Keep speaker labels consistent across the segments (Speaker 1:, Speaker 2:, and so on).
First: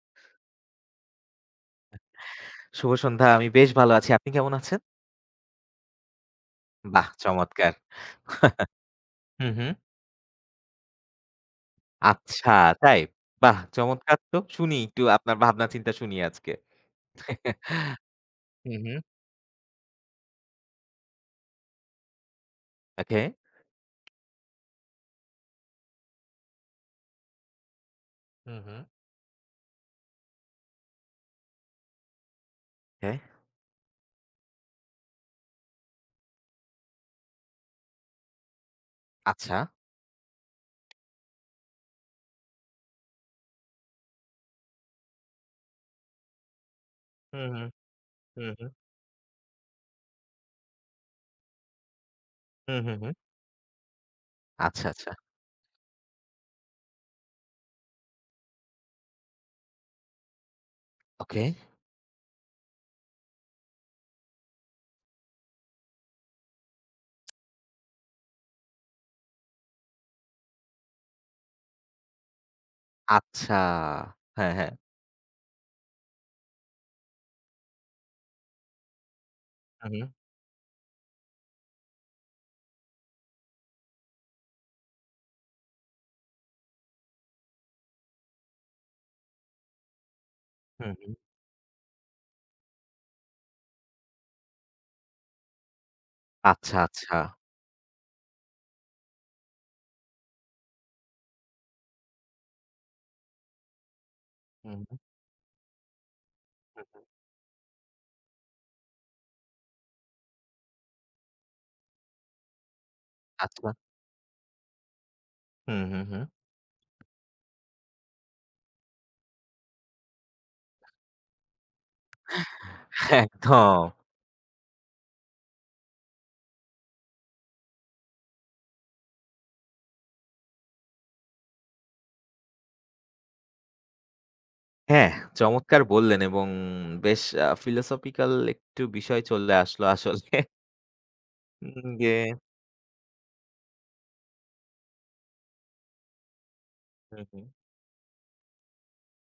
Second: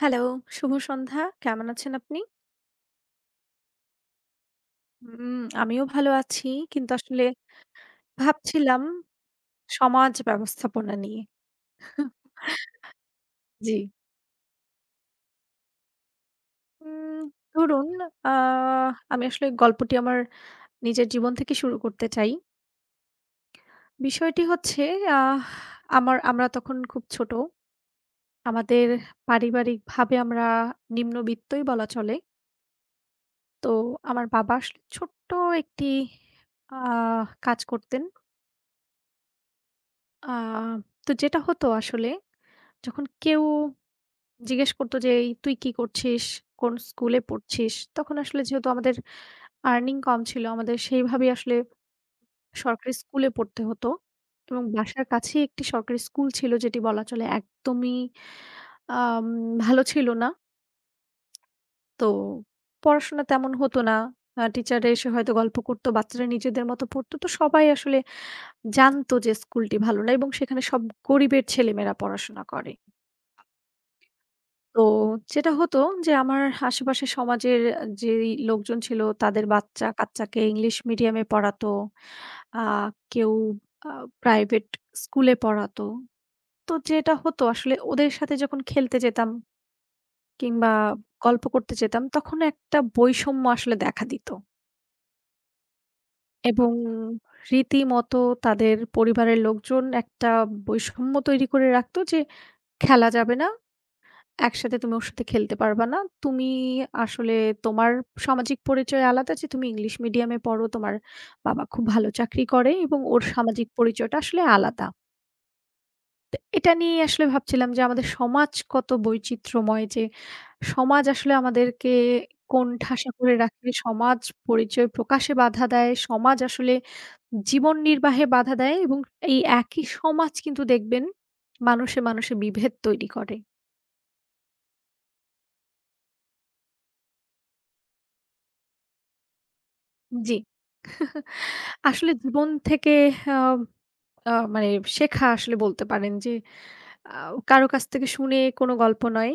Speaker 1: Hello, শুভ সন্ধ্যা। কেমন আছেন আপনি?
Speaker 2: শুভ সন্ধ্যা। আমি বেশ ভালো আছি। আপনি কেমন আছেন?
Speaker 1: উম আমিও ভালো আছি। কিন্তু
Speaker 2: বাহ
Speaker 1: আসলে
Speaker 2: চমৎকার!
Speaker 1: ভাবছিলাম
Speaker 2: হু, হু।
Speaker 1: সমাজ ব্যবস্থাপনা নিয়ে।
Speaker 2: আচ্ছা। তাই? বাহ!
Speaker 1: জ্বি।
Speaker 2: চমৎকার তো। শুনি একটু আপনার ভাবনা চিন্তা শুনি আজকে।
Speaker 1: উম ধরুন আ
Speaker 2: হু, হু।
Speaker 1: আমি আসলে গল্পটি আমার নিজের জীবন থেকে শুরু করতে চাই।
Speaker 2: ওকে।
Speaker 1: বিষয়টি হচ্ছে আহ আমার আমরা তখন খুব ছোট।
Speaker 2: হুম, হুম।
Speaker 1: আমাদের পারিবারিকভাবে আমরা নিম্নবিত্তই বলা চলে।
Speaker 2: হ্যাঁ।
Speaker 1: তো আমার বাবা আসলে ছোট্ট একটি আ কাজ করতেন।
Speaker 2: আচ্ছা।
Speaker 1: আ তো যেটা হতো আসলে যখন কেউ জিজ্ঞেস করত যে, "এই তুই কি করছিস? কোনো স্কুলে
Speaker 2: হু, হু।
Speaker 1: পড়ছিস?" তখন আসলে
Speaker 2: হু, হু।
Speaker 1: যেহেতু আমাদের earning কম ছিল আমাদের সেইভাবেই আসলে
Speaker 2: হু, হু,
Speaker 1: সরকারি
Speaker 2: হু।
Speaker 1: স্কুলে পড়তে হতো। এবং
Speaker 2: আচ্ছা,
Speaker 1: বাসার
Speaker 2: আচ্ছা।
Speaker 1: কাছেই একটি সরকারি স্কুল ছিল যেটি বলা চলে একদমই আ উম ভালো ছিল না।
Speaker 2: ওকে।
Speaker 1: তো পড়াশোনা তেমন হতো না। আ টিচাররা এসে হয়তো গল্প করত, বাচ্চারা নিজেদের মতো পড়ত। তো সবাই আসলে জানত যে স্কুলটি ভালো না এবং সেখানে সব গরিবের ছেলেমেয়েরা পড়াশোনা করে।
Speaker 2: আচ্ছা। হ্যাঁ, হ্যাঁ।
Speaker 1: তো যেটা হতো যে আমার আশেপাশে সমাজের অ্যা যেই লোকজন ছিল তাদের
Speaker 2: হু, হু।
Speaker 1: বাচ্চা-কাচ্চাকে ইংলিশ মিডিয়ামে পড়াতো। আ কেউ আ প্রাইভেট স্কুলে পড়াতো। তো যেটা হ্তো আসলে ওদের সাথে যখন খেলতে যেতাম কিংবা
Speaker 2: হু, হু।
Speaker 1: গল্প করতে যেতাম, তখন একটা বৈষম্য আসলে দেখা দিত। এবং
Speaker 2: আচ্ছা, আচ্ছা।
Speaker 1: রীতিমতো তাদের পরিবারের লোকজন একটা বৈষম্য তৈরি করে রাখতো যে, "খেলা যাবে না, একসাথে তুমি
Speaker 2: উহু।
Speaker 1: ওর সাথে খেলতে পারবা না। তুমি
Speaker 2: হু, হু।
Speaker 1: আসলে তোমার সামাজিক পরিচয় আলাদা যে তুমি ইংলিশ মিডিয়ামে পড়ো, তোমার বাবা খুব ভালো চাকরি করে এবং ওর সামাজিক
Speaker 2: আচ্ছা।
Speaker 1: পরিচয়টা আসলে আলাদা।"
Speaker 2: হু, হু, হু।
Speaker 1: তো এটা নিয়েই আসলে ভাবছিলাম যে আমাদের সমাজ কত বৈচিত্র্যময় যে সমাজ আসলে আমাদেরকে কোণঠাসা করে রাখে,
Speaker 2: একদম।
Speaker 1: সমাজ পরিচয় প্রকাশে বাধা দেয়, সমাজ আসলে জীবন নির্বাহে বাধা দেয় এবং এই একই সমাজ কিন্তু দেখবেন মানুষে-মানুষে বিভেদ তৈরি করে।
Speaker 2: হ্যাঁ, চমৎকার বল্লেন এবং বেশ আ ফিলোসফিক্যাল একটু বিষয় চলে আসলো আসলে।
Speaker 1: জ্বি। আসলে
Speaker 2: [unintelligible]
Speaker 1: জীবন থেকে আ আ মানে শেখা আসলে বলতে পারেন যে
Speaker 2: হু,
Speaker 1: আও
Speaker 2: হু।
Speaker 1: কারো কাছ থেকে শুনে কোনো গল্প নয়।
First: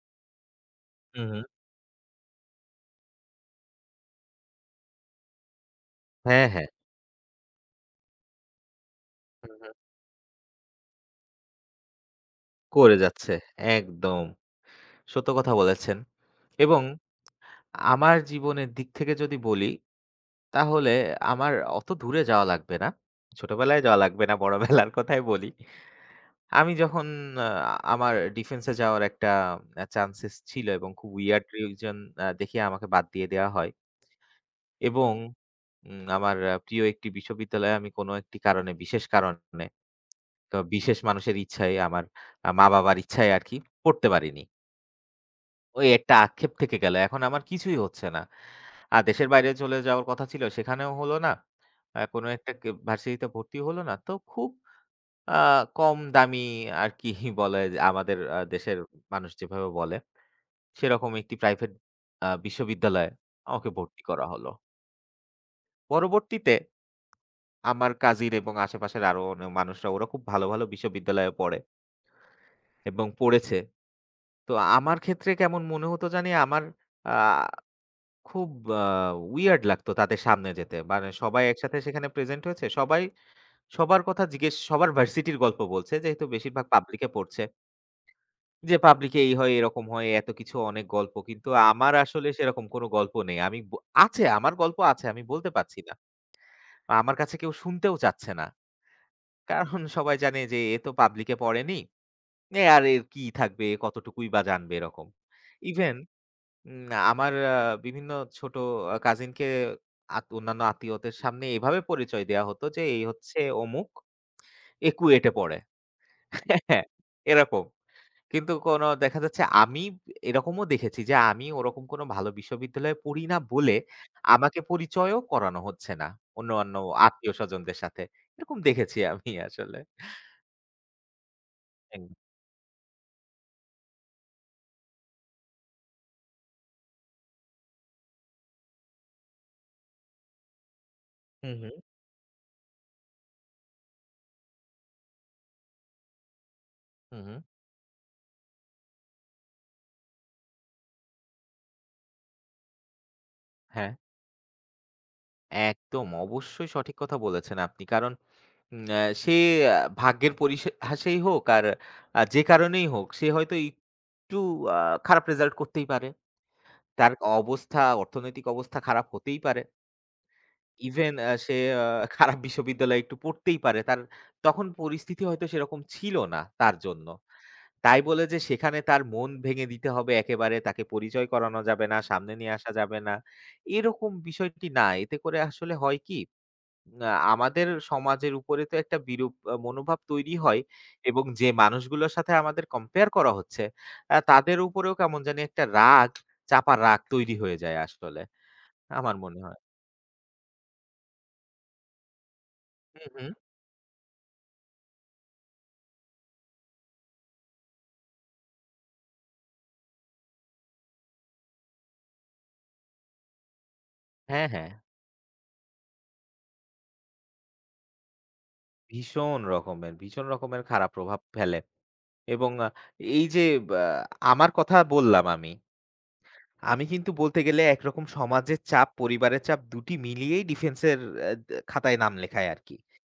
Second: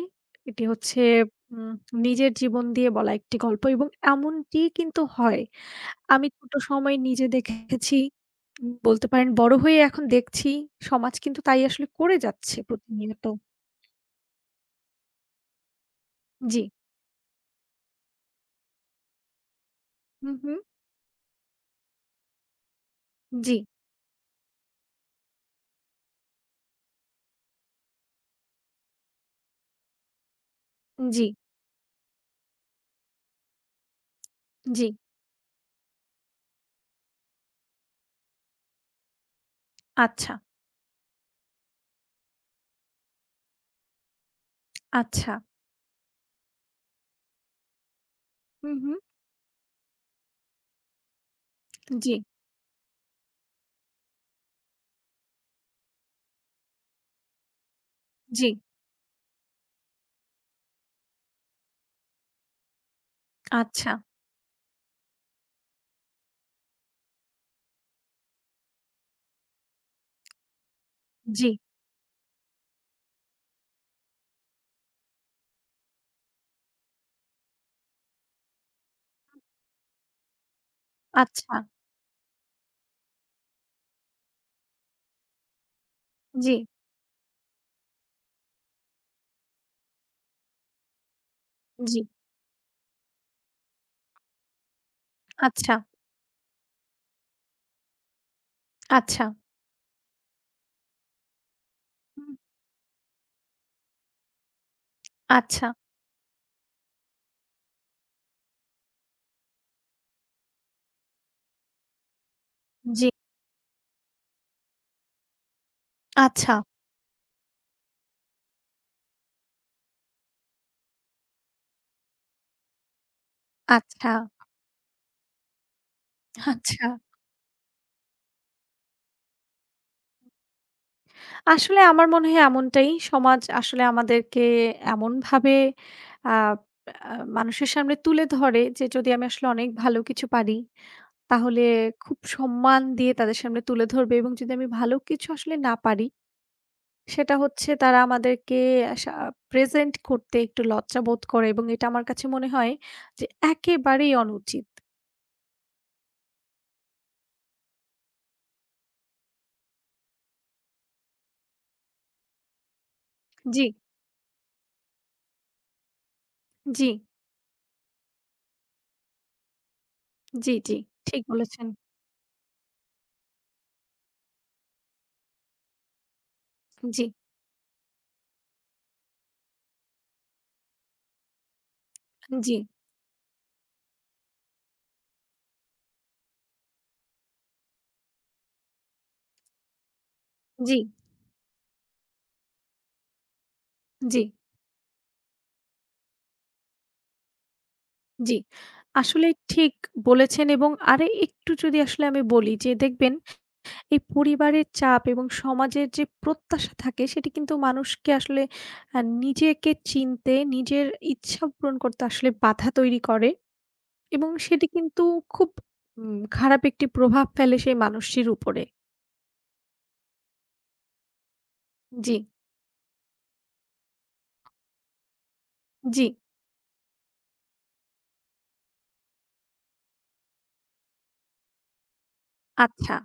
Speaker 1: এটি হচ্ছে
Speaker 2: উহু।
Speaker 1: উম নিজের জীবন দিয়ে বলা একটি গল্প এবং এমনটিই কিন্তু হয়। আমি
Speaker 2: হ্যাঁ,
Speaker 1: ছোটো
Speaker 2: হ্যাঁ।
Speaker 1: সময় নিজে দেখেছি বলতে পারেন
Speaker 2: হু,
Speaker 1: বড়ো
Speaker 2: হু।
Speaker 1: হয়ে এখন দেখছি সমাজ কিন্তু তাই আসলে করে যাচ্ছে
Speaker 2: করে
Speaker 1: প্রতিনিয়ত।
Speaker 2: যাচ্ছে। একদম সত্য কথা বলেছেন
Speaker 1: জ্বি।
Speaker 2: এবং আমার জীবনের দিক থেকে যদি বলি
Speaker 1: হু, হু।
Speaker 2: তাহলে আমার ওতো দূরে যাওয়া লাগবে না। ছোট
Speaker 1: জ্বি।
Speaker 2: বেলায় যাওয়া লাগবে না বড় বেলার কথাই বলি। আমি যখন আ আমার ডিফেন্সে যাওয়ার একটা অ্যা চান্সেস ছিল এবং খুব
Speaker 1: জ্বি।
Speaker 2: wierd reason দেখিয়ে আমাকে বাদ দিয়ে দেওয়া হয়।
Speaker 1: জ্বি।
Speaker 2: এবং আমার প্রিয় একটি বিশ্ববিদ্যালয়ে আমি কোনো একটি কারণে বিশেষ কারণে,
Speaker 1: আচ্ছা।
Speaker 2: তো বিশেষ মানুষের ইচ্ছায় আমার মা-বাবার ইচ্ছায় আরকি পড়তে পারিনি।
Speaker 1: আচ্ছা।
Speaker 2: ওই একটা আক্ষেপ থেকে গেল। এখন আমার কিছুই হচ্ছে না।
Speaker 1: হুম,
Speaker 2: আ
Speaker 1: হুম।
Speaker 2: দেশের বাইরে চলে যাওয়ার কথা ছিল, সেখানেও হল না। অ্যা
Speaker 1: জ্বী।
Speaker 2: কোনো একটা কেব ভার্সিটিতে ভর্তিও হল না। তো খুব আ কম দামি আর কি বলে যে, আমাদের অ্যা
Speaker 1: জ্বী।
Speaker 2: দেশের মানুষ যেভাবে বলে। সেরকম একটি প্রাইভেট আ বিশ্ববিদ্যালয়ে আমাকে
Speaker 1: আচ্ছা।
Speaker 2: ভর্তি করা হল। পরবর্তীতে আমার কাজিন এবং আশেপাশের আরও অনে মানুষরা ওরা খুব ভালো, ভালো বিশ্ববিদ্যালয়ে
Speaker 1: জ্বী।
Speaker 2: পড়ে। এবং পড়েছে। তো আমার ক্ষেত্রে কেমন মনে হতো জানি আমার আ খুব আ weird লাগতো তাদের সামনে যেতে। মানে সবাই
Speaker 1: আচ্ছা।
Speaker 2: একসাথে সেখানে প্রেজেন্ট হয়েছে। সবাই সবার কথা জিজ্ঞেস সবার ভার্সিটির গল্প বলছে, যেহেতু বেশিরভাগ
Speaker 1: জ্বী।
Speaker 2: পাবলিকে পড়ছে। যে পাবলিকে "এই হয়, এরকম হয়" এতকিছু অনেক গল্প। কিন্তু আমার
Speaker 1: জ্বী।
Speaker 2: আসলে সেরকম কোনো গল্প নেই। আমি ব আছে আমার গল্প আছে, আমি বলতে
Speaker 1: আচ্ছা।
Speaker 2: পারছি না। আ আমার কাছে কেউ শুনতেও চাচ্ছে না।
Speaker 1: আচ্ছা।
Speaker 2: কারণ সবাই জানে যে এ তো পাবলিকে পড়েনি।
Speaker 1: হুম।
Speaker 2: এ আর এর কি থাকবে কতটুকুই বা জানবে এরকম।
Speaker 1: আচ্ছা।
Speaker 2: ইভেন উম আমার আ বিভিন্ন ছোট আ কাজিনকে আত অন্যান্য আত্মীয়দের সামনে এভাবে পরিচয় দেওয়া হতো যে "এই
Speaker 1: জ্বী।
Speaker 2: হচ্ছে অমুক। এ KUET এ পড়ে।"
Speaker 1: আচ্ছা।
Speaker 2: হ্যাঁ এরকম। কিন্তু কোনো দেখা যাচ্ছে আমি এরকমও দেখেছি যে আমি ওরকম কোনো ভালো বিশ্ববিদ্যালয়ে পড়ি না বলে
Speaker 1: আচ্ছা।
Speaker 2: আমাকে পরিচয়ও করানো হচ্ছে না। অন্যান্য
Speaker 1: আচ্ছা।
Speaker 2: আত্মীয়-স্বজনদের সাথে। এরকম দেখেছি আমি আসলে।
Speaker 1: আসলে
Speaker 2: হুম।
Speaker 1: আমার মনে হয় এমনটাই। সমাজ আসলে আমাদেরকে এমনভাবে আপ আ মানুষের সামনে তুলে ধরে, যে যদি আমি আসলে অনেক ভালো কিছু পারি,
Speaker 2: হুম,
Speaker 1: তাহলে
Speaker 2: হুম।
Speaker 1: খুব সম্মান দিয়ে তাদের সামনে তুলে ধরবে। এবং যদি আমি ভালো কিছু আসলে না পারি, সেটা
Speaker 2: হুম।
Speaker 1: হচ্ছে তারা আমাদেরকে আসা প্রেজেন্ট করতে একটু লজ্জা বোধ করে এবং এটা আমার কাছে মনে হয় যে
Speaker 2: হ্যাঁ।
Speaker 1: একেবারেই অনুচিত।
Speaker 2: একদম, অবশ্যই সঠিক কথা বলেছেন আপনি, কারণ উম সে অ্যা ভাগ্যের পরিহাসেই হোক আর আ যে কারণেই হোক, সে হয়তো
Speaker 1: জ্বি।
Speaker 2: একটু আ খারাপ রেজাল্ট করতেই পারে।
Speaker 1: জ্বি।
Speaker 2: তার অবস্থা, অর্থনৈতিক অবস্থা খারাপ হতেই পারে।
Speaker 1: জ্বি, জ্বি,
Speaker 2: ইভেন
Speaker 1: ঠিক
Speaker 2: অ্যা সে
Speaker 1: বলেছেন।
Speaker 2: আ খারাপ বিশ্ববিদ্যালয়ে একটু পড়তেই পারে। তার তখন পরিস্থিতি হয়তো সেরকম ছিল না, তার জন্য।
Speaker 1: জ্বী।
Speaker 2: তাই বলে যে সেখানে তার মন ভেঙে দিতে হবে একেবারে, তাকে পরিচয় করানো যাবে না, সামনে নিয়ে
Speaker 1: জ্বি।
Speaker 2: আসা যাবে না, এরকম বিষয়টি না। এতে করে আসলে হয় কি, আ আমাদের সমাজের উপরে তো একটা বিরূপ মনোভাব তৈরি হয়
Speaker 1: জ্বি।
Speaker 2: এবং যে মানুষগুলোর সাথে আমাদের কম্পেয়ার করা হচ্ছে অ্যা
Speaker 1: জ্বি।
Speaker 2: তাদের উপরেও কেমন জানি একটা রাগ, চাপা রাগ তৈরি হয়ে যায় আসলে।
Speaker 1: জ্বি।
Speaker 2: আমার
Speaker 1: আসলেই
Speaker 2: মনে হয়।
Speaker 1: ঠিক বলেছেন এবং আর একটু যদি আসলে আমি বলি যে
Speaker 2: হুম,
Speaker 1: দেখবেন,
Speaker 2: হুম।
Speaker 1: এই পরিবারের চাপ এবং সমাজের যে প্রত্যাশা থাকে সেটি কিন্তু মানুষকে আসলে অ্যা নিজেকে চিনতে, নিজের ইচ্ছা পূরণ করতে আসলে বাধা তৈরি করে এবং
Speaker 2: হ্যাঁ,
Speaker 1: সেটি
Speaker 2: হ্যাঁ।
Speaker 1: কিন্তু উম খুব খারাপ একটি প্রভাব ফেলে সেই মানুষটির উপরে।
Speaker 2: ভীষণ রকমের ভীষণ রকমের খারাপ প্রভাব ফেলে।
Speaker 1: জ্বি।
Speaker 2: এবং এই যে ব্যা আমার কথা বললাম আমি,
Speaker 1: জ্বি।
Speaker 2: আমি কিন্তু বলতে গেলে একরকম সমাজের চাপ, পরিবারের চাপ ২টি মিলিয়েই ডিফেন্সের অ্যা দ্যা খাতায় নাম লেখায় আরকি।
Speaker 1: আচ্ছা।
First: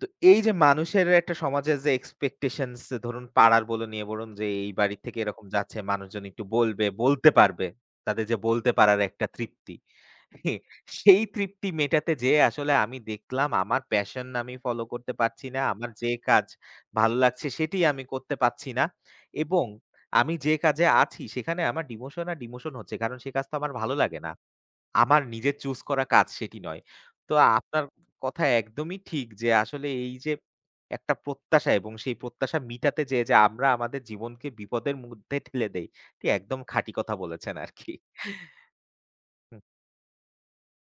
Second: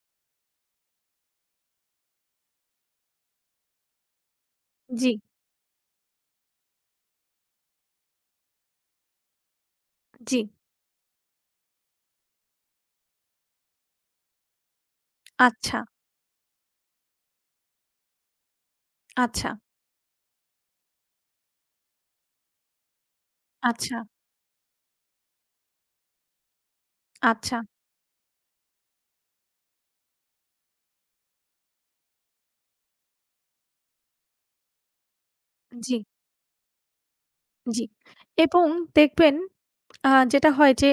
Speaker 2: তো এই যে মানুষের একটা সমাজের যে এক্সপেকটেশনস, ধরুন পাড়ার বলুন, ইয়ে বলুন, যে এই বাড়ি
Speaker 1: জ্বি।
Speaker 2: থেকে এরকম যাচ্ছে মানুষজন একটু বলবে, বলতে পারবে, তাদের যে বলতে পারার একটা তৃপ্তি।
Speaker 1: জ্বি।
Speaker 2: সেই তৃপ্তি মেটাতে যেয়ে আসলে আমি দেখলাম, আমার প্যাশন আমি ফলো করতে পারছি না,
Speaker 1: আচ্ছা।
Speaker 2: আমার যে কাজ ভালো লাগছে সেটিই আমি করতে পারছি না,
Speaker 1: আচ্ছা।
Speaker 2: এবং আমি যে কাজে আছি সেখানে আমার ডিমোশন আর ডিমোশন হচ্ছে, কারণ সে কাজ তো আমার ভালো
Speaker 1: আচ্ছা।
Speaker 2: লাগে না। আমার নিজের choose করা কাজ সেটি নয়। তো
Speaker 1: আচ্ছা।
Speaker 2: আপনার কথা একদমই ঠিক যে, আসলে এই যে, একটা প্রত্যাশা এবং সেই প্রত্যাশা মিটাতে যেয়ে যে আমরা আমাদের জীবনকে বিপদের মধ্যে ঠেলে দেই,
Speaker 1: জ্বী।
Speaker 2: এটি একদম খাঁটি কথা বলেছেন
Speaker 1: জ্বী,
Speaker 2: আরকি।
Speaker 1: এবং দেখবেন,
Speaker 2: হু।
Speaker 1: আ যেটা হয় যে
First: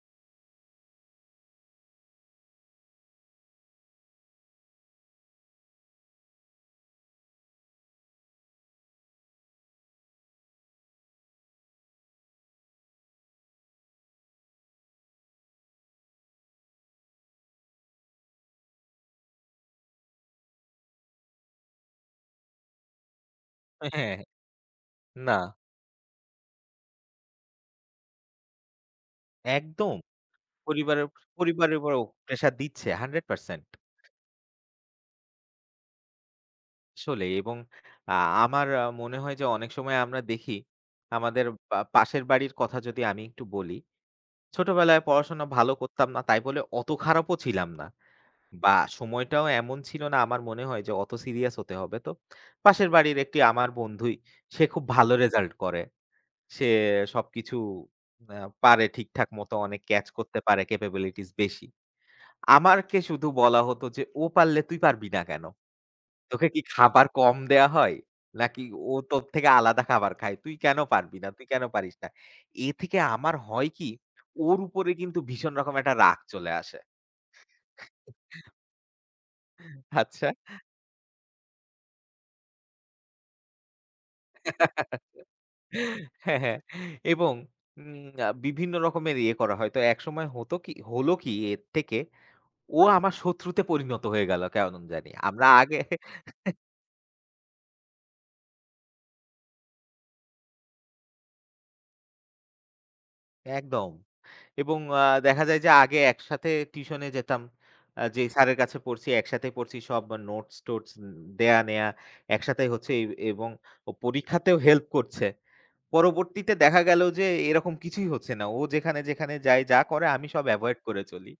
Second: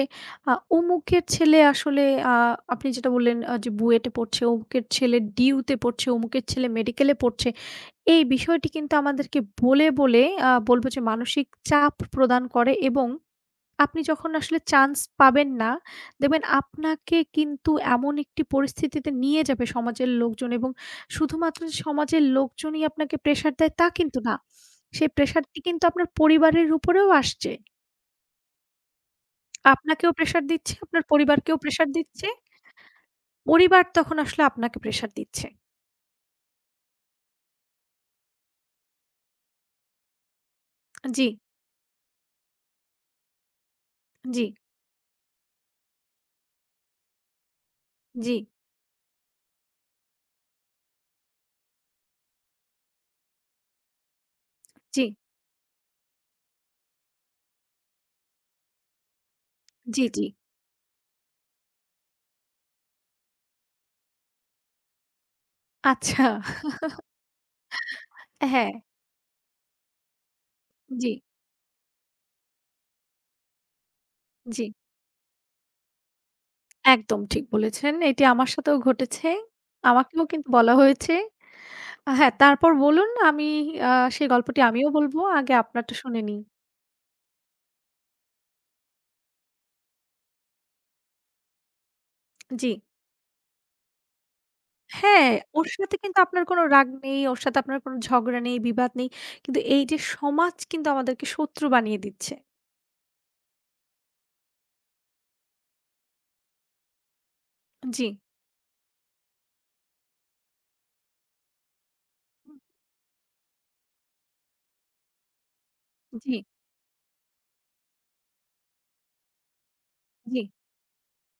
Speaker 1: আ অমুকের ছেলে আসলে আ আপনি যেটা বললেন যে, বুয়েটে পড়ছে, অমুকের ছেলে ডিউতে পড়ছে, অমুকের ছেলে মেডিকেলে পড়ছে। এই বিষয়টি কিন্তু আমাদেরকে বলে, বলে আ বলবো যে মানসিক চাপ প্রদান করে এবং আপনি যখন আসলে চান্স পাবেন না, দেখবেন আপনাকে কিন্তু এমন একটি পরিস্থিতিতে নিয়ে যাবে সমাজের লোকজন এবং শুধুমাত্র যে সমাজের লোকজনই আপনাকে প্রেশার দেয় তা
Speaker 2: হ্যাঁ।
Speaker 1: কিন্তু না। সেই
Speaker 2: না।
Speaker 1: প্রেশারটি কিন্তু আপনার পরিবারের উপরেও আসছে।
Speaker 2: একদম,
Speaker 1: আপনাকেও প্রেশার দিচ্ছে, আপনার
Speaker 2: পরিবারেও
Speaker 1: পরিবারকেও
Speaker 2: পরিবারে
Speaker 1: প্রেশার
Speaker 2: উপরও
Speaker 1: দিচ্ছে
Speaker 2: প্রেশার দিচ্ছে 100%
Speaker 1: পরিবার তখন আসলে আপনাকে প্রেশার দিচ্ছে।
Speaker 2: আসলেই এবং আ আমার আ মনে হয় যে অনেক সময় আমরা দেখি
Speaker 1: আ জ্বি।
Speaker 2: আমাদের পা পাশের বাড়ির কথা যদি আমি একটু বলি।
Speaker 1: জ্বি।
Speaker 2: ছোটবেলায় পড়াশোনা ভালো করতাম না তাই বলে অত খারাপও ছিলাম না।
Speaker 1: জ্বি।
Speaker 2: বা সময়টাও এমন ছিল না আমার মনে হয় যে অত সিরিয়াস হতে হবে তো, পাশের বাড়ির একটি আমার বন্ধুই সে খুব
Speaker 1: জ্বি।
Speaker 2: ভালো রেজাল্ট করে। সে সবকিছু অ্যা পারে ঠিকঠাক মতো অনেক
Speaker 1: জ্বি,
Speaker 2: ক্যাচ
Speaker 1: জ্বি।
Speaker 2: করতে পারে ক্যাপাবিলিটিস বেশি। আমাকে শুধু বলা হতো যে, "ও পারলে তুই পারবি না কেন?
Speaker 1: আচ্ছা।
Speaker 2: তোকে কি খাবার কম দেয়া হয়?
Speaker 1: অ্যা
Speaker 2: নাকি
Speaker 1: হ্যাঁ।
Speaker 2: ও তোর থেকে আলাদা খাবার খায়? তুই কেন পারবি
Speaker 1: জ্বি।
Speaker 2: না? তুই কেন পারিস না?" এ থেকে আমার হয় কি ওর
Speaker 1: জ্বি।
Speaker 2: উপরে কিন্তু ভীষণ রকম একটা রাগ চলে আসে।
Speaker 1: একদম ঠিক বলেছেন। এটি আমার সাথেও ঘটেছে। আমাকেও
Speaker 2: আচ্ছা।
Speaker 1: কিন্তু বলা হয়েছে। আ হ্যাঁ, তারপর বলুন আমি আ সেই গল্পটি আমিও বলব আগে আপনারটা শুনে
Speaker 2: হ্যাঁ,
Speaker 1: নিই।
Speaker 2: হ্যাঁ এবং উম আ বিভিন্ন রকমের ইয়ে করা হয়। তো একসময় হতো কি হলো কি এর থেকে
Speaker 1: জ্বি।
Speaker 2: ও আমার শত্রুতে পরিণত হয়ে গেল কেমন জানি।
Speaker 1: হ্যাঁ,
Speaker 2: আমরা
Speaker 1: ওর
Speaker 2: আগে
Speaker 1: সাথে কিন্তু আপনার কোনো রাগ নেই, ওর সাথে আপনার কোনো ঝগড়া নেই, বিবাদ নেই। কিন্তু এই যে সমাজ কিন্তু আমাদেরকে শত্রু বানিয়ে দিচ্ছে।
Speaker 2: একদম। এবং আ দেখা যায় যে আগে একসাথে টিউশনে যেতাম।
Speaker 1: অন
Speaker 2: আ
Speaker 1: জ্বি।
Speaker 2: যেই স্যারের কাছে পড়ছি একসাথে পড়ছি সব নোটস-টোটস দেয়া নেয়া একসাথেই হচ্ছে এ এবং ও পরীক্ষাতেও হেল্প করছে।
Speaker 1: জী।
Speaker 2: পরবর্তীতে দেখা গেল যে এরকম কিছুই হচ্ছে না। ও যেখানে-যেখানে যায় যা করে আমি
Speaker 1: জ্বী।
Speaker 2: সব avoid করে চলি।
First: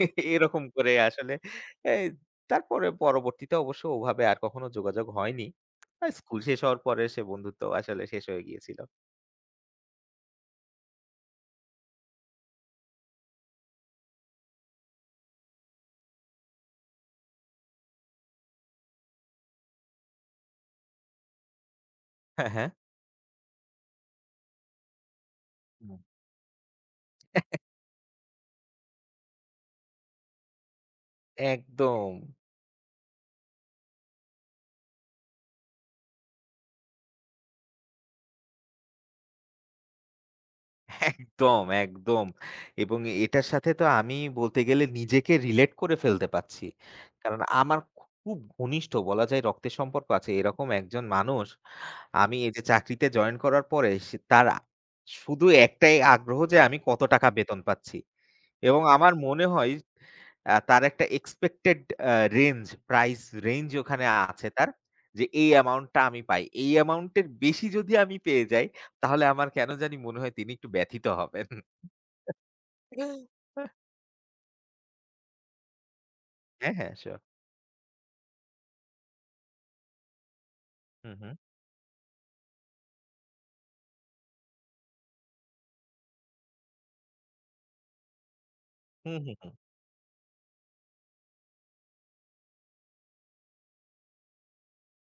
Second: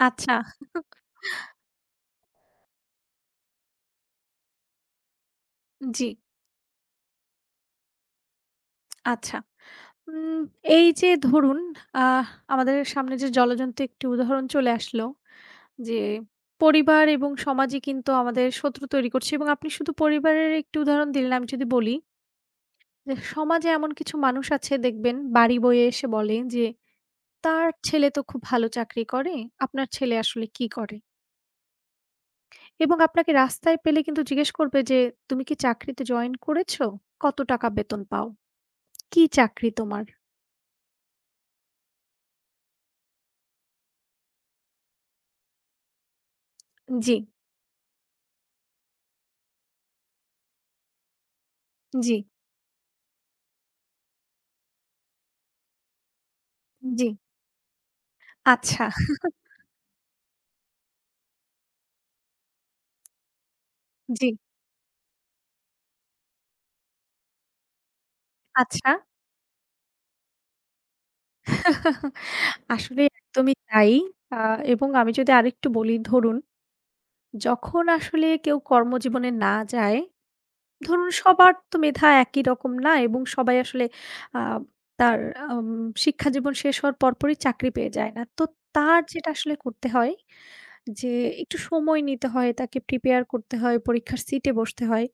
Speaker 1: আচ্ছা।
Speaker 2: এরকম করে আসলে এই তারপরে পরবর্তীতে অবশ্য ওভাবে আর কখনো যোগাযোগ হয়নি।
Speaker 1: উন জ্বি।
Speaker 2: আর স্কুল শেষ হওয়ার পরে সে বন্ধুত্বও আসলে শেষ হয়ে গিয়েছিল।
Speaker 1: আচ্ছা। উম এই যে ধরুন অ্যাহ আমাদের সামনে যে জলজ্যন্ত একটি উদাহরণ চলে আসলো যে পরিবার এবং সমাজই কিন্তু আমাদের শত্রু তৈরি করছে এবং আপনি শুধু পরিবারের একটি উদাহরণ দিলেন আমি যদি বলি।
Speaker 2: হ্যাঁ, হ্যাঁ।
Speaker 1: যে সমাজে এমন কিছু মানুষ আছে দেখবেন, বাড়ি বয়ে
Speaker 2: হুম।
Speaker 1: এসে বলে যে, তার ছেলে তো খুব ভালো চাকরি করে, আপনার ছেলে আসলে কী করে?
Speaker 2: একদম।
Speaker 1: এবং আপনাকে রাস্তায় পেলে কিন্তু জিজ্ঞেস করবে যে, তুমি কী চাকরিতে জয়েন করেছ? কত টাকা বেতন পাও? কী চাকরি তোমার?
Speaker 2: একদম, একদম। এবং এ এটার সাথে তো আমি বলতে গেলে নিজেকে relate করে ফেলতে পাচ্ছি।
Speaker 1: উন জ্বি।
Speaker 2: কারণ আমার খুব ঘনিষ্ঠ বলা যায় রক্তের সম্পর্ক আছে, এরকম একজন মানুষ
Speaker 1: জ্বি।
Speaker 2: আমি এইযে চাকরিতে জয়েন করার পরে সে তারা শুধু একটাই আগ্রহ যে আমি কত
Speaker 1: জ্বী।
Speaker 2: টাকা বেতন পাচ্ছি। এবং
Speaker 1: আচ্ছা।
Speaker 2: আমার মনে হয় এহ তার একটা expected অ্যা রেঞ্জ প্রাইস রেঞ্জ ওখানে
Speaker 1: জ্বী।
Speaker 2: আছে তার যে এই অ্যামাউন্টটা আমি পাই। এই অ্যামাউন্ট এর বেশি যদি আমি পেয়ে যাই
Speaker 1: আচ্ছা।
Speaker 2: তাহলে আমার কেনো জানি মনে হয় তিনি একটু ব্যথিত হবেন।
Speaker 1: আসলে একদমই তাই অ্যা এবং আমি যদি আরেকটু বলি ধরুন,
Speaker 2: হ্যাঁ, হ্যাঁ। সিউর।
Speaker 1: যখন আসলে কেউ কর্মজীবনে না যায়, ধরুন
Speaker 2: হুম, হুম।
Speaker 1: সবার তো মেধা একই রকম না এবং সবাই আসলে আব তার অ্যাম শিক্ষাজীবন শেষ হওয়ার পরপরই চাকরি পেয়ে যায় না। তো তার
Speaker 2: হুম,
Speaker 1: যেটা
Speaker 2: হুম,
Speaker 1: আসলে
Speaker 2: হুম।
Speaker 1: করতে হয় যে একটু সময় নিতে হয়, তাকে প্রিপেয়ার করতে হয়, পরীক্ষার সিটে বসতে হয়।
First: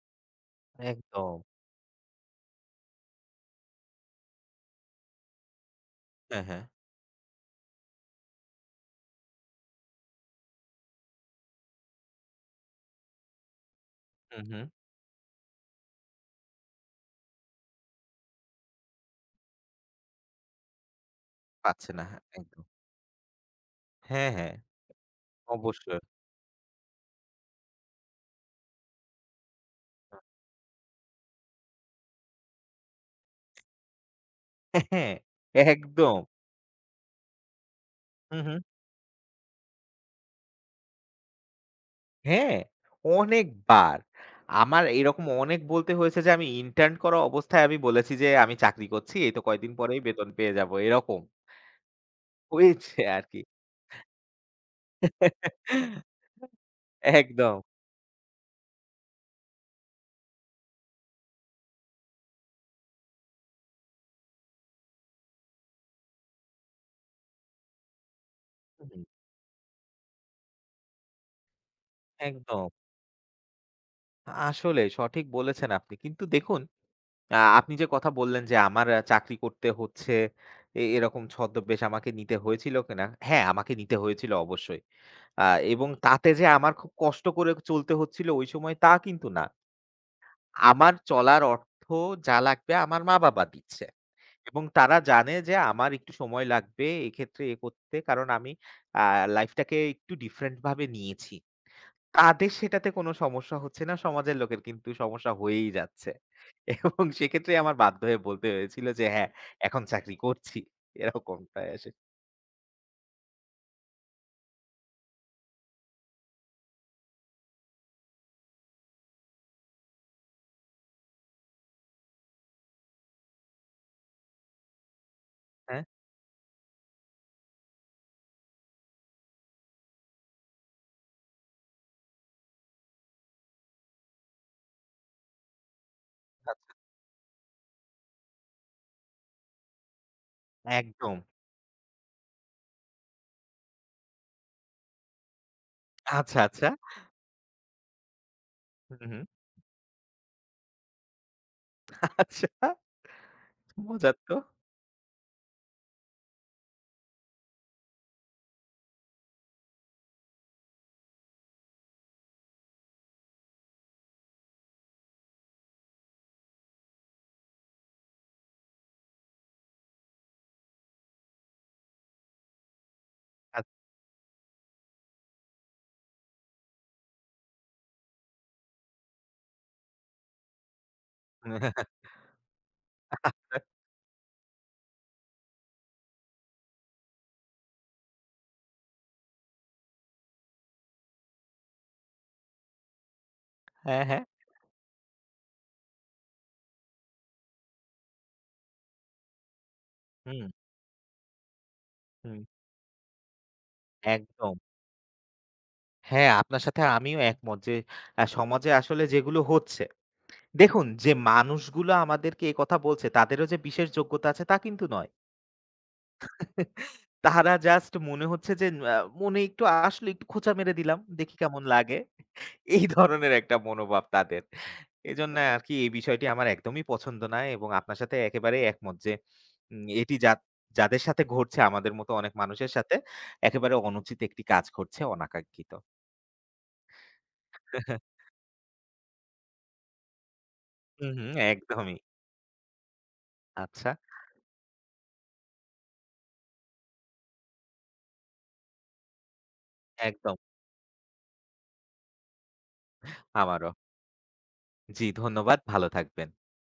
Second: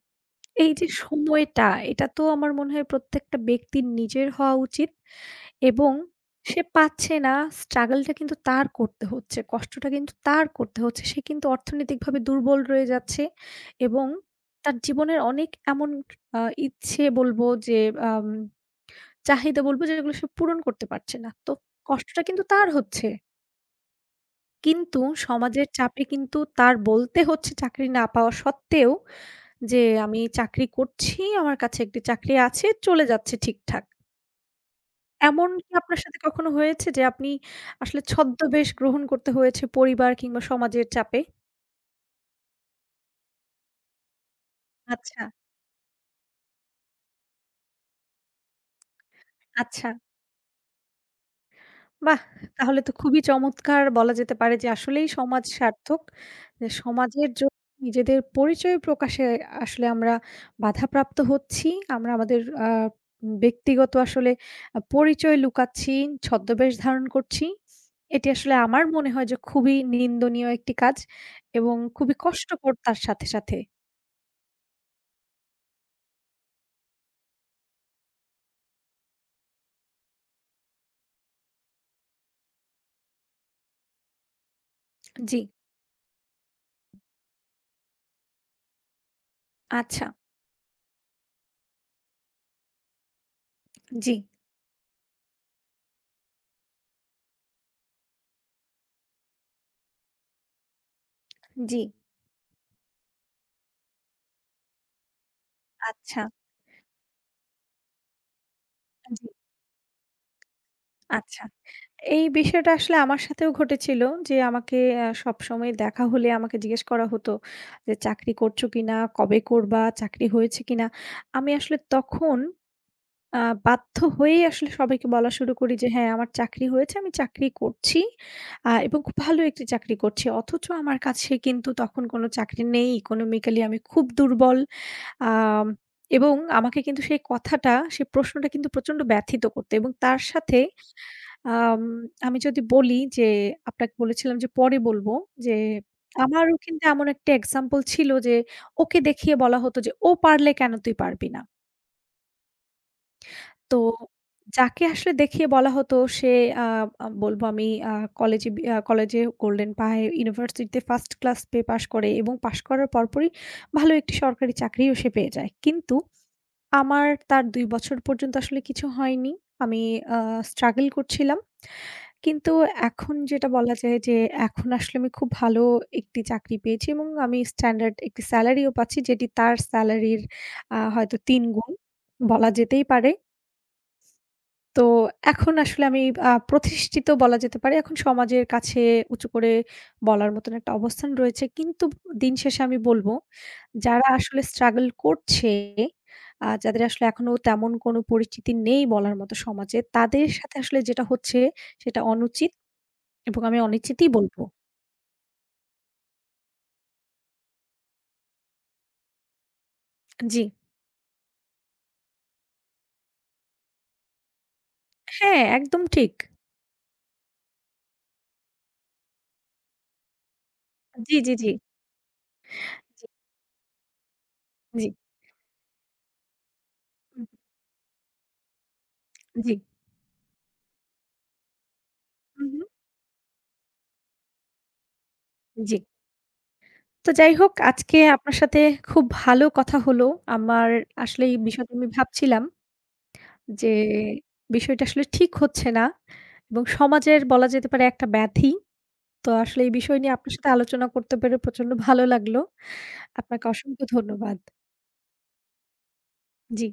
Speaker 1: এই যে
Speaker 2: একদম।
Speaker 1: সময়টা এটা তো আমার মনে হয় প্রত্যেকটা ব্যক্তির নিজের হওয়া উচিত এবং
Speaker 2: হ্যাঁ,
Speaker 1: সে
Speaker 2: হ্যাঁ।
Speaker 1: পাচ্ছে না স্ট্রাগলটা কিন্তু তার করতে হচ্ছে, কষ্টটা কিন্তু তার করতে হচ্ছে। সে কিন্তু অর্থনৈতিকভাবে দুর্বল রয়ে যাচ্ছে এবং
Speaker 2: হুম, হুম।
Speaker 1: তার জীবনের অনেক এমন অ্যা ইচ্ছে বলবো যে অ্যাম চাহিদা বলবো যেগুলো সে পূরণ করতে পারছে না। তো
Speaker 2: পাচ্ছে না, হা।
Speaker 1: কষ্টটা কিন্তু
Speaker 2: একদম।
Speaker 1: তার হচ্ছে।
Speaker 2: হ্যাঁ, হ্যাঁ।
Speaker 1: কিন্তু সমাজের
Speaker 2: অবশ্যই।
Speaker 1: চাপে কিন্তু তার বলতে হচ্ছে চাকরি না পাওয়া সত্ত্বেও যে "আমি চাকরি করছি, আমার কাছে একটি চাকরি আছে, চলে যাচ্ছে ঠিকঠাক।" এমন কি আপনার সাথে
Speaker 2: একদম।
Speaker 1: কখনো হয়েছে যে আপনি আসলে
Speaker 2: হুম, হুম।
Speaker 1: ছদ্মবেশ গ্রহণ করতে হয়েছে পরিবার কিংবা সমাজের চাপে?
Speaker 2: হ্যাঁ, অনেকবার। আমার
Speaker 1: আচ্ছা
Speaker 2: এরকম অনেক বলতে হয়েছে যে আমি ইন্টার্ন করা অবস্থায় আমি বলেছি যে "আমি চাকরি করছি, এই তো কয়েকদিন
Speaker 1: আচ্ছা।
Speaker 2: পরেই বেতন পেয়ে যাব" এরকম।
Speaker 1: বাহ! তাহলে তো
Speaker 2: হয়েছে
Speaker 1: খুবই
Speaker 2: আর কি।
Speaker 1: চমৎকার বলা যেতে পারে। যে আসলেই সমাজ সার্থক এ সমাজের জ
Speaker 2: একদম।
Speaker 1: নিজেদের পরিচয় প্রকাশে আসলে আমরা বাধাপ্রাপ্ত হচ্ছি। আমরা আমাদের অ্যা উম ব্যক্তিগত আসলে আ পরিচয় লুকাচ্ছি, ছদ্মবেশ ধারণ করছি। এটি আসলে আমার
Speaker 2: হুম।
Speaker 1: মনে হয় যে খুবই নিন্দনীয় একটি কাজ এবং খুবই
Speaker 2: একদম।
Speaker 1: কষ্টকর তার সাথে, সাথে।
Speaker 2: আ আসলেই সঠিক বলেছেন আপনি। কিন্তু দেখুন অ্যা আপনি যে কথা বললেন যে "আমার অ্যা চাকরি করতে হচ্ছে। এ-এরকম ছদ্মবেশ আমাকে নিতে হয়েছিল কিনা?" হ্যাঁ, আমাকে নিতে হয়েছিল অবশ্যই।
Speaker 1: জ্বি।
Speaker 2: আ এবং তাতে যে আমার খুব কষ্ট করে চলতে হচ্ছিল ওই সময় তা কিন্তু না।
Speaker 1: আচ্ছা।
Speaker 2: আমার চলার অর্থ যা লাগবে আমার মা-বাবা দিচ্ছে।
Speaker 1: জ্বি।
Speaker 2: এবং তারা জানে যে আমার একটু সময় লাগবে এইক্ষেত্রে এ করতে কারণ আমি অ্যা লাইফ টাকে একটু ডিফরেন্ট ভাবে নিয়েছি।
Speaker 1: জ্বি।
Speaker 2: তাদের সেটাতে কোনো সমস্যা হচ্ছে না, সমাজের লোকের কিন্তু সমস্যা হয়েই যাচ্ছে।
Speaker 1: আচ্ছা।
Speaker 2: এবং সেক্ষেত্রেই আমার বাধ্য হয়ে বলতে হয়েছিল যে
Speaker 1: আ জি।
Speaker 2: "হ্যাঁ, এখন চাকরি করছি।"
Speaker 1: আচ্ছা।
Speaker 2: এরকমটাই আস
Speaker 1: এই বিষয়টা আসলে আমার সাথেও ঘটেছিল। যে আমাকে অ্যা সবসময় দেখা হলে আমাকে জিজ্ঞেস করা হত যে" চাকরি করছো কিনা? কবে করবা? চাকরি হয়েছে কিনা?" আমি আসলে তখন আ বাধ্য হয়েই আসলে সবাইকে বলা শুরু করি
Speaker 2: হ্যাঁ।
Speaker 1: যে "হ্যাঁ, আমার চাকরি হয়েছে, আমি চাকরি করছি। আ এবং খুব ভালো একটি চাকরি করছি।" অথচ আমার কাছে কিন্তু তখন কোনো চাকরি নেই, economically আমি খুব দুর্বল। আম এবং
Speaker 2: আচ্ছা।
Speaker 1: আমাকে কিন্তু সেই কথাটা, সেই প্রশ্নটা কিন্তু প্রচন্ড ব্যথিত করত। এবং তার সাথে
Speaker 2: একদম।
Speaker 1: আম আমি যদি বলি যে আপনাকে বলেছিলাম যে পরে বলবো যে
Speaker 2: আচ্ছা,
Speaker 1: আমারও
Speaker 2: আচ্ছা।
Speaker 1: কিন্তু এমন একটা এক্সাম্পল ছিল যে
Speaker 2: হুম,
Speaker 1: ওকে
Speaker 2: হুম।
Speaker 1: দেখিয়ে বলা হতো যে "ও পারলে কেন তুই পারবি না?"
Speaker 2: আচ্ছা।
Speaker 1: তো
Speaker 2: মজার তো।
Speaker 1: যাকে আসলে দেখিয়ে বলা হতো সে আ আ বলবো আমি আ কলেজে বি আ কলেজে গোল্ডেন পায়ে, ইউনিভার্সিটিতে ফার্স্ট ক্লাস পেয়ে পাস করে। এবং পাশ করার পরপরই ভালো একটি সরকারি চাকরিও সে পেয়ে যায়। কিন্তু আমার তার ২ বছর পর্যন্ত আসলে কিছু হয়নি, আমি আ struggle করছিলাম। কিন্তু এখন যেটা
Speaker 2: আচ
Speaker 1: বলা যায় যে এখন আসলে আমি খুব ভালো একটি চাকরি পেয়েছি এবং আমি standard একটি স্যালারিও পাচ্ছি যেটি তার স্যালারির আ হয়তো ৩ গুণ, বলা যেতেই পারে। তো এখন আসলে আমি আ প্রতিষ্ঠিত বলা যেতে পারে। এখন সমাজের কাছে উঁচু করে বলার মত একটা অবস্থান রয়েছে। কিন্তু উন দিন শেষে আমি বলব
Speaker 2: হ্যাঁ,
Speaker 1: যারা
Speaker 2: হ্যাঁ।
Speaker 1: আসলে স্ট্রাগল করছে, আ যাদের আসলে এখনো তেমন কোনো পরিচিতি নেই বলার মতো সমাজে, তাদের
Speaker 2: হুম।
Speaker 1: সাথে আসলে যেটা হচ্ছে সেটা
Speaker 2: হুম।
Speaker 1: অনুচিত, এবং আমি অনুচিতিই বলবো।
Speaker 2: একদম। হ্যাঁ। আপনার সাথে আমিও একমত। যে অ্যা সমাজে আসলে যেগুলো হচ্ছে
Speaker 1: জ্বি।
Speaker 2: দেখুন যে মানুষগুলো আমাদেরকে একথা বলছে তাদেরও যে বিশেষ যোগ্যতা আছে তা কিন্তু নয়।
Speaker 1: হ্যাঁ, একদম ঠিক।
Speaker 2: তারা জাস্ট মনে হচ্ছে যে অ্যা "মনে একটু আসলো, একটু খোঁচা মেরে দিলাম,
Speaker 1: জ্বী, জ্বী,
Speaker 2: দেখি
Speaker 1: জ্বী।
Speaker 2: কেমন লাগে?" এই
Speaker 1: জি।
Speaker 2: ধরনের একটা মনোভাব তাদের।
Speaker 1: জ্বী।
Speaker 2: এজন্যে আরকি এই বিষয়টি আমার একদমই পছন্দ
Speaker 1: হু।
Speaker 2: না। এবং আপনার সাথে একেবারেই একমত যে
Speaker 1: জী।
Speaker 2: উম এটি যাদ যাদের সাথে ঘটছে আমাদের মত অনেক
Speaker 1: হু, হু।
Speaker 2: মানুষের সাথে, একেবারে অনুচিত একটি কাজ করছে অনাকাঙ্ক্ষিত।
Speaker 1: জ্বী। তো যাই হোক আজকে আপনার সাথে খুব ভালো কথা হল। আমার
Speaker 2: হু, হু
Speaker 1: আসলে এই বিষয়টা আমি
Speaker 2: একদমই।
Speaker 1: ভাবছিলাম যে
Speaker 2: আচ্ছা।
Speaker 1: বিষয়টা আসলে ঠিক হচ্ছে না। এবং সমাজের বলা যেতে পারে একটা ব্যাধি। তো আসলে এই বিষয় নিয়ে আপনার
Speaker 2: একদম।
Speaker 1: সাথে আলোচনা করতে পেরে প্রচন্ড ভালো লাগলো। আপনাকে
Speaker 2: আমারও।
Speaker 1: অসংখ্য ধন্যবাদ।
Speaker 2: জ্বি ধন্যবাদ। ভালো থাকবেন।
Speaker 1: জ্বি।